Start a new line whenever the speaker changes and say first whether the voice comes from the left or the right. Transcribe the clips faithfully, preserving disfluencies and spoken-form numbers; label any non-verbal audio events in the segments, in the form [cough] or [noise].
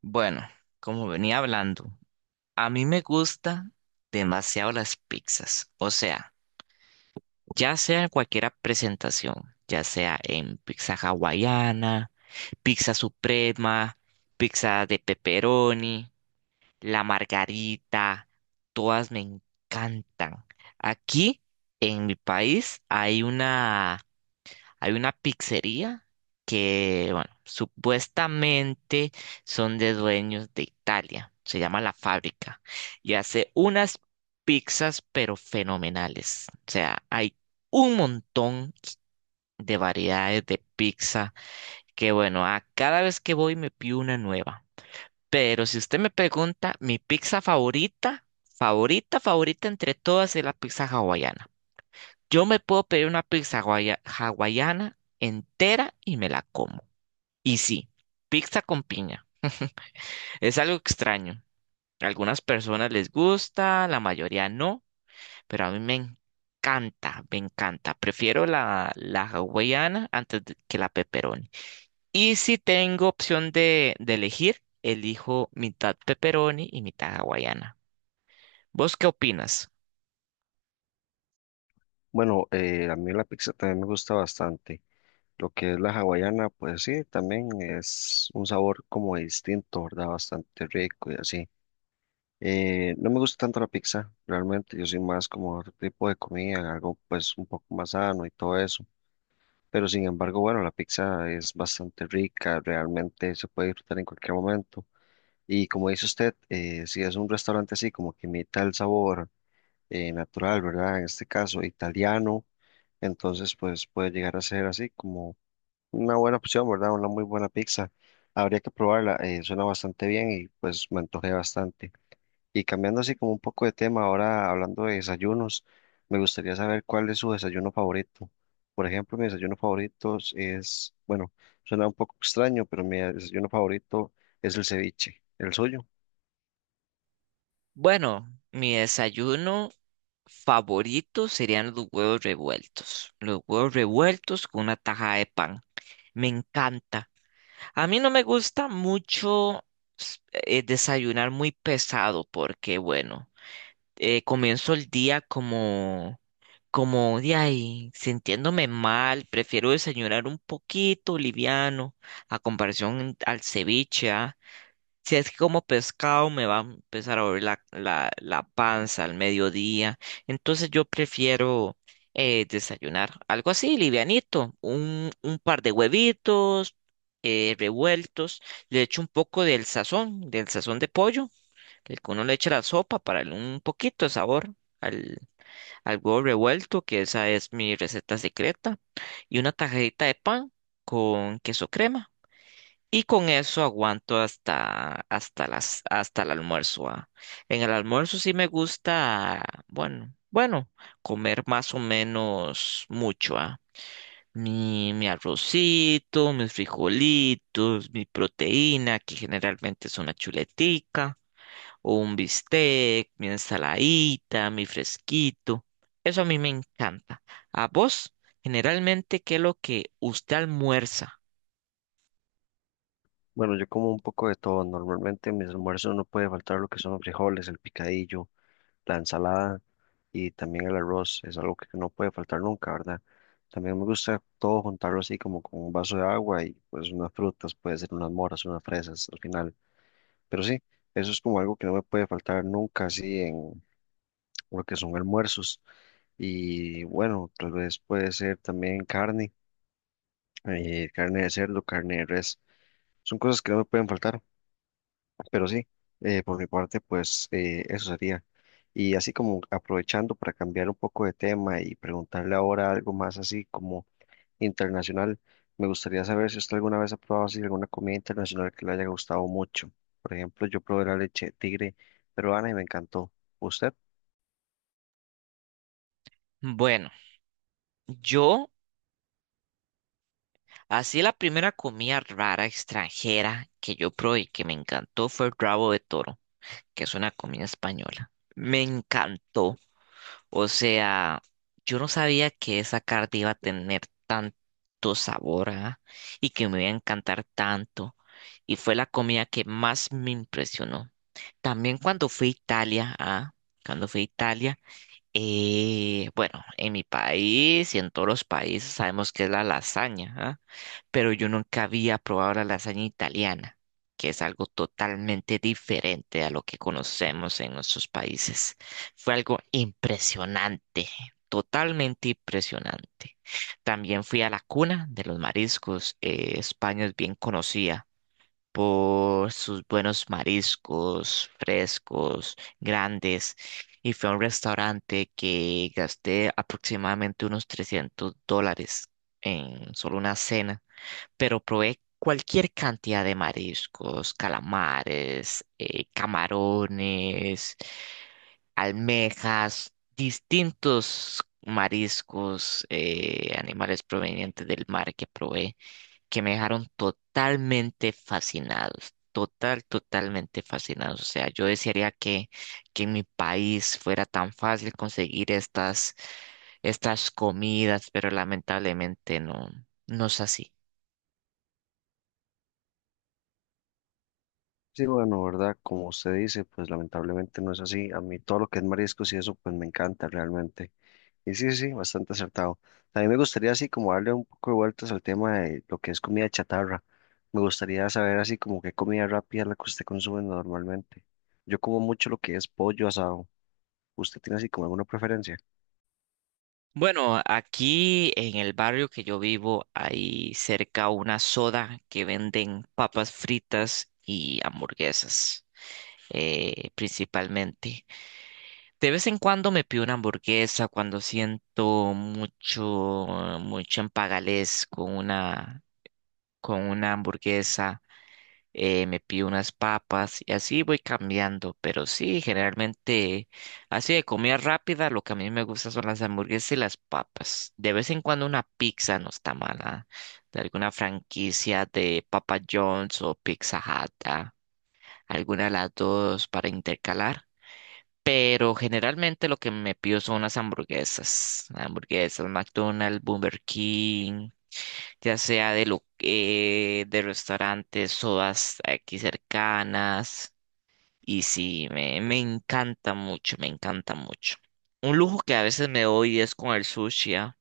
right: Bueno, como venía hablando, a mí me gusta demasiado las pizzas. O sea, ya sea en cualquier presentación, ya sea en pizza hawaiana, pizza suprema, pizza de pepperoni, la margarita, todas me encantan. Aquí en mi país hay una Hay una pizzería que, bueno, supuestamente son de dueños de Italia. Se llama La Fábrica y hace unas pizzas pero fenomenales. O sea, hay un montón de variedades de pizza que, bueno, a cada vez que voy me pido una nueva. Pero si usted me pregunta, mi pizza favorita, favorita, favorita entre todas es la pizza hawaiana. Yo me puedo pedir una pizza hawai- hawaiana entera y me la como. Y sí, pizza con piña. [laughs] Es algo extraño. A algunas personas les gusta, la mayoría no, pero a mí me encanta, me encanta. Prefiero la, la hawaiana antes de- que la pepperoni. Y si tengo opción de, de elegir, elijo mitad pepperoni y mitad hawaiana. ¿Vos qué opinas?
left: Bueno, eh, a mí la pizza también me gusta bastante. Lo que es la hawaiana, pues sí, también es un sabor como distinto, ¿verdad? Bastante rico y así. Eh, no me gusta tanto la pizza, realmente. Yo soy más como otro tipo de comida, algo pues un poco más sano y todo eso. Pero sin embargo, bueno, la pizza es bastante rica, realmente se puede disfrutar en cualquier momento. Y como dice usted, eh, si es un restaurante así como que imita el sabor eh, natural, ¿verdad? En este caso, italiano entonces, pues puede llegar a ser así como una buena opción, ¿verdad? Una muy buena pizza. Habría que probarla, eh, suena bastante bien y pues me antojé bastante. Y cambiando así como un poco de tema, ahora hablando de desayunos, me gustaría saber cuál es su desayuno favorito. Por ejemplo, mi desayuno favorito es, bueno, suena un poco extraño, pero mi desayuno favorito es el ceviche, el suyo.
right: Bueno, mi desayuno favorito serían los huevos revueltos. Los huevos revueltos con una taja de pan. Me encanta. A mí no me gusta mucho s- eh, desayunar muy pesado porque, bueno, eh, comienzo el día como, como de ahí, sintiéndome mal. Prefiero desayunar un poquito liviano a comparación al ceviche, ¿ah? Si es que como pescado me va a empezar a doler la, la, la panza al mediodía. Entonces yo prefiero eh, desayunar algo así, livianito. Un, un par de huevitos eh, revueltos, le echo un poco del sazón, del sazón de pollo, el que uno le echa a la sopa para darle un poquito de sabor al, al huevo revuelto, que esa es mi receta secreta, y una tajadita de pan con queso crema. Y con eso aguanto hasta, hasta las, hasta el almuerzo, ah. En el almuerzo sí me gusta, bueno, bueno, comer más o menos mucho, ah. Mi, mi arrocito, mis frijolitos, mi proteína, que generalmente es una chuletica, o un bistec, mi ensaladita, mi fresquito. Eso a mí me encanta. ¿A vos, generalmente, qué es lo que usted almuerza?
left: Bueno, yo como un poco de todo. Normalmente en mis almuerzos no puede faltar lo que son los frijoles, el picadillo, la ensalada y también el arroz es algo que no puede faltar nunca, ¿verdad? También me gusta todo juntarlo así como con un vaso de agua y pues unas frutas, puede ser unas moras, unas fresas al final. Pero sí, eso es como algo que no me puede faltar nunca así en lo que son almuerzos. Y bueno, tal vez puede ser también carne, eh, carne de cerdo, carne de res. Son cosas que no me pueden faltar. Pero sí, eh, por mi parte, pues eh, eso sería. Y así como aprovechando para cambiar un poco de tema y preguntarle ahora algo más así como internacional, me gustaría saber si usted alguna vez ha probado así alguna comida internacional que le haya gustado mucho. Por ejemplo, yo probé la leche de tigre peruana y me encantó. ¿Usted?
right: Bueno, yo, así la primera comida rara extranjera que yo probé y que me encantó fue el rabo de toro, que es una comida española. Me encantó. O sea, yo no sabía que esa carta iba a tener tanto sabor, ah, y que me iba a encantar tanto. Y fue la comida que más me impresionó. También cuando fui a Italia, ah, cuando fui a Italia. Eh, bueno, en mi país y en todos los países sabemos que es la lasaña, ¿ah? Pero yo nunca había probado la lasaña italiana, que es algo totalmente diferente a lo que conocemos en nuestros países. Fue algo impresionante, totalmente impresionante. También fui a la cuna de los mariscos. eh, España es bien conocida por sus buenos mariscos frescos, grandes, y fue a un restaurante que gasté aproximadamente unos trescientos dólares en solo una cena, pero probé cualquier cantidad de mariscos, calamares, eh, camarones, almejas, distintos mariscos, eh, animales provenientes del mar que probé que me dejaron totalmente fascinados, total, totalmente fascinados. O sea, yo desearía que, que en mi país fuera tan fácil conseguir estas, estas comidas, pero lamentablemente no, no es así.
left: Sí, bueno, ¿verdad? Como usted dice, pues lamentablemente no es así. A mí todo lo que es mariscos y eso, pues me encanta realmente. Y sí, sí, bastante acertado. A mí me gustaría así como darle un poco de vueltas al tema de lo que es comida chatarra. Me gustaría saber así como qué comida rápida es la que usted consume normalmente. Yo como mucho lo que es pollo asado. ¿Usted tiene así como alguna preferencia?
right: Bueno, aquí en el barrio que yo vivo hay cerca una soda que venden papas fritas y hamburguesas, eh, principalmente. De vez en cuando me pido una hamburguesa cuando siento mucho, mucho empalaguez con una, con una hamburguesa. Eh, me pido unas papas y así voy cambiando. Pero sí, generalmente así de comida rápida, lo que a mí me gusta son las hamburguesas y las papas. De vez en cuando una pizza no está mala. De alguna franquicia de Papa John's o Pizza Hut, ah, alguna de las dos para intercalar. Pero generalmente lo que me pido son las hamburguesas. Hamburguesas, McDonald's, Burger King, ya sea de, lo, eh, de restaurantes, sodas aquí cercanas. Y sí, me, me encanta mucho, me encanta mucho. Un lujo que a veces me doy es con el sushi, ¿ah?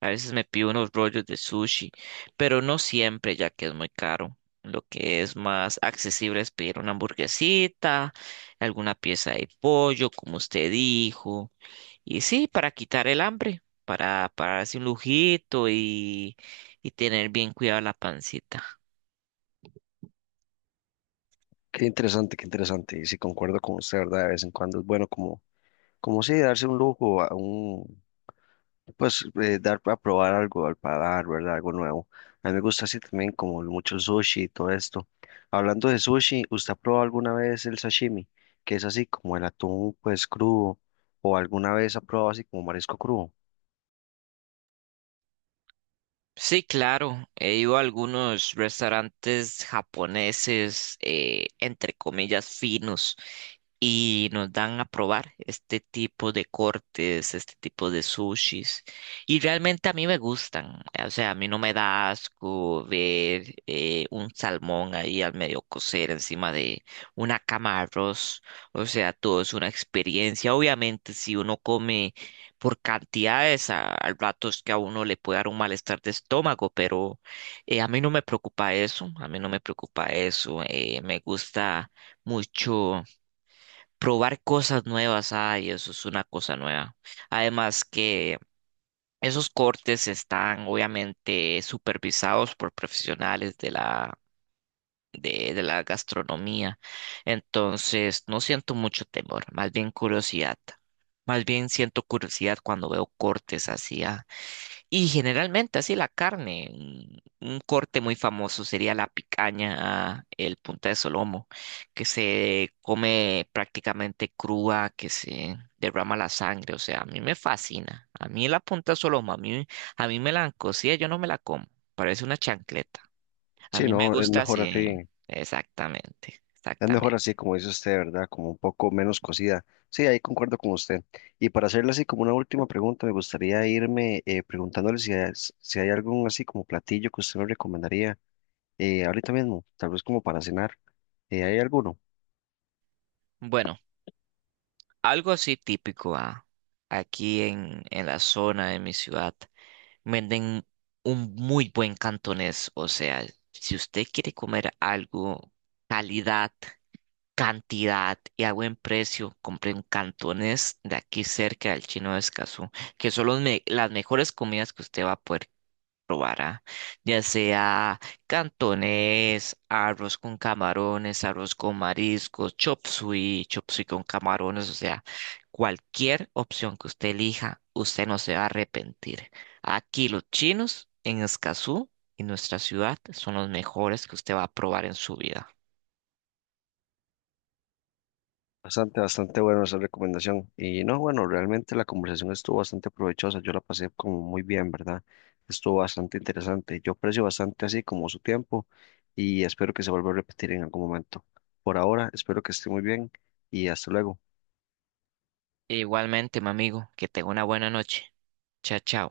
right: A veces me pido unos rollos de sushi, pero no siempre, ya que es muy caro. Lo que es más accesible es pedir una hamburguesita, alguna pieza de pollo, como usted dijo. Y sí, para quitar el hambre, para, para darse un lujito y, y tener bien cuidada la pancita.
left: Qué interesante, qué interesante. Y sí, concuerdo con usted, ¿verdad? De vez en cuando es bueno como, como sí, darse un lujo, a un, pues eh, dar a probar algo al paladar, ¿verdad? Algo nuevo. A mí me gusta así también como mucho sushi y todo esto. Hablando de sushi, ¿usted ha probado alguna vez el sashimi? Que es así como el atún pues crudo o alguna vez ha probado así como marisco crudo.
right: Sí, claro, he ido a algunos restaurantes japoneses, eh, entre comillas, finos, y nos dan a probar este tipo de cortes, este tipo de sushis. Y realmente a mí me gustan, o sea, a mí no me da asco ver eh, un salmón ahí al medio cocer encima de una cama de arroz. O sea, todo es una experiencia. Obviamente, si uno come por cantidades, a, al rato es que a uno le puede dar un malestar de estómago, pero eh, a mí no me preocupa eso, a mí no me preocupa eso. Eh, me gusta mucho probar cosas nuevas. Ay, eso es una cosa nueva. Además que esos cortes están obviamente supervisados por profesionales de la, de, de la gastronomía, entonces no siento mucho temor, más bien curiosidad. Más bien siento curiosidad cuando veo cortes así, ah, y generalmente así la carne, un, un corte muy famoso sería la picaña, el punta de solomo, que se come prácticamente cruda, que se derrama la sangre, o sea, a mí me fascina. A mí la punta de solomo, a mí, a mí me la han cocido, yo no me la como, parece una chancleta. A
left: Sí,
right: mí me
left: no, es
right: gusta
left: mejor así.
right: así, exactamente,
left: Es mejor
right: exactamente.
left: así como dice usted, ¿verdad? Como un poco menos cocida. Sí, ahí concuerdo con usted. Y para hacerle así como una última pregunta, me gustaría irme eh, preguntándole si hay, si hay algún así como platillo que usted me recomendaría eh, ahorita mismo, tal vez como para cenar. Eh, hay alguno.
right: Bueno. Algo así típico, ah, aquí en, en la zona de mi ciudad venden un muy buen cantonés. O sea, si usted quiere comer algo, calidad, cantidad y a buen precio, compre un cantonés de aquí cerca del Chino de Escazú, que son los me- las mejores comidas que usted va a poder probara, ya sea cantonés, arroz con camarones, arroz con mariscos, chop suey, chop suey con camarones, o sea, cualquier opción que usted elija, usted no se va a arrepentir. Aquí los chinos en Escazú y nuestra ciudad son los mejores que usted va a probar en su vida.
left: Bastante, bastante bueno esa recomendación. Y no, bueno, realmente la conversación estuvo bastante provechosa. Yo la pasé como muy bien, ¿verdad? Estuvo bastante interesante. Yo aprecio bastante así como su tiempo y espero que se vuelva a repetir en algún momento. Por ahora, espero que esté muy bien y hasta luego.
right: E Igualmente, mi amigo, que tenga una buena noche. Chao, chao.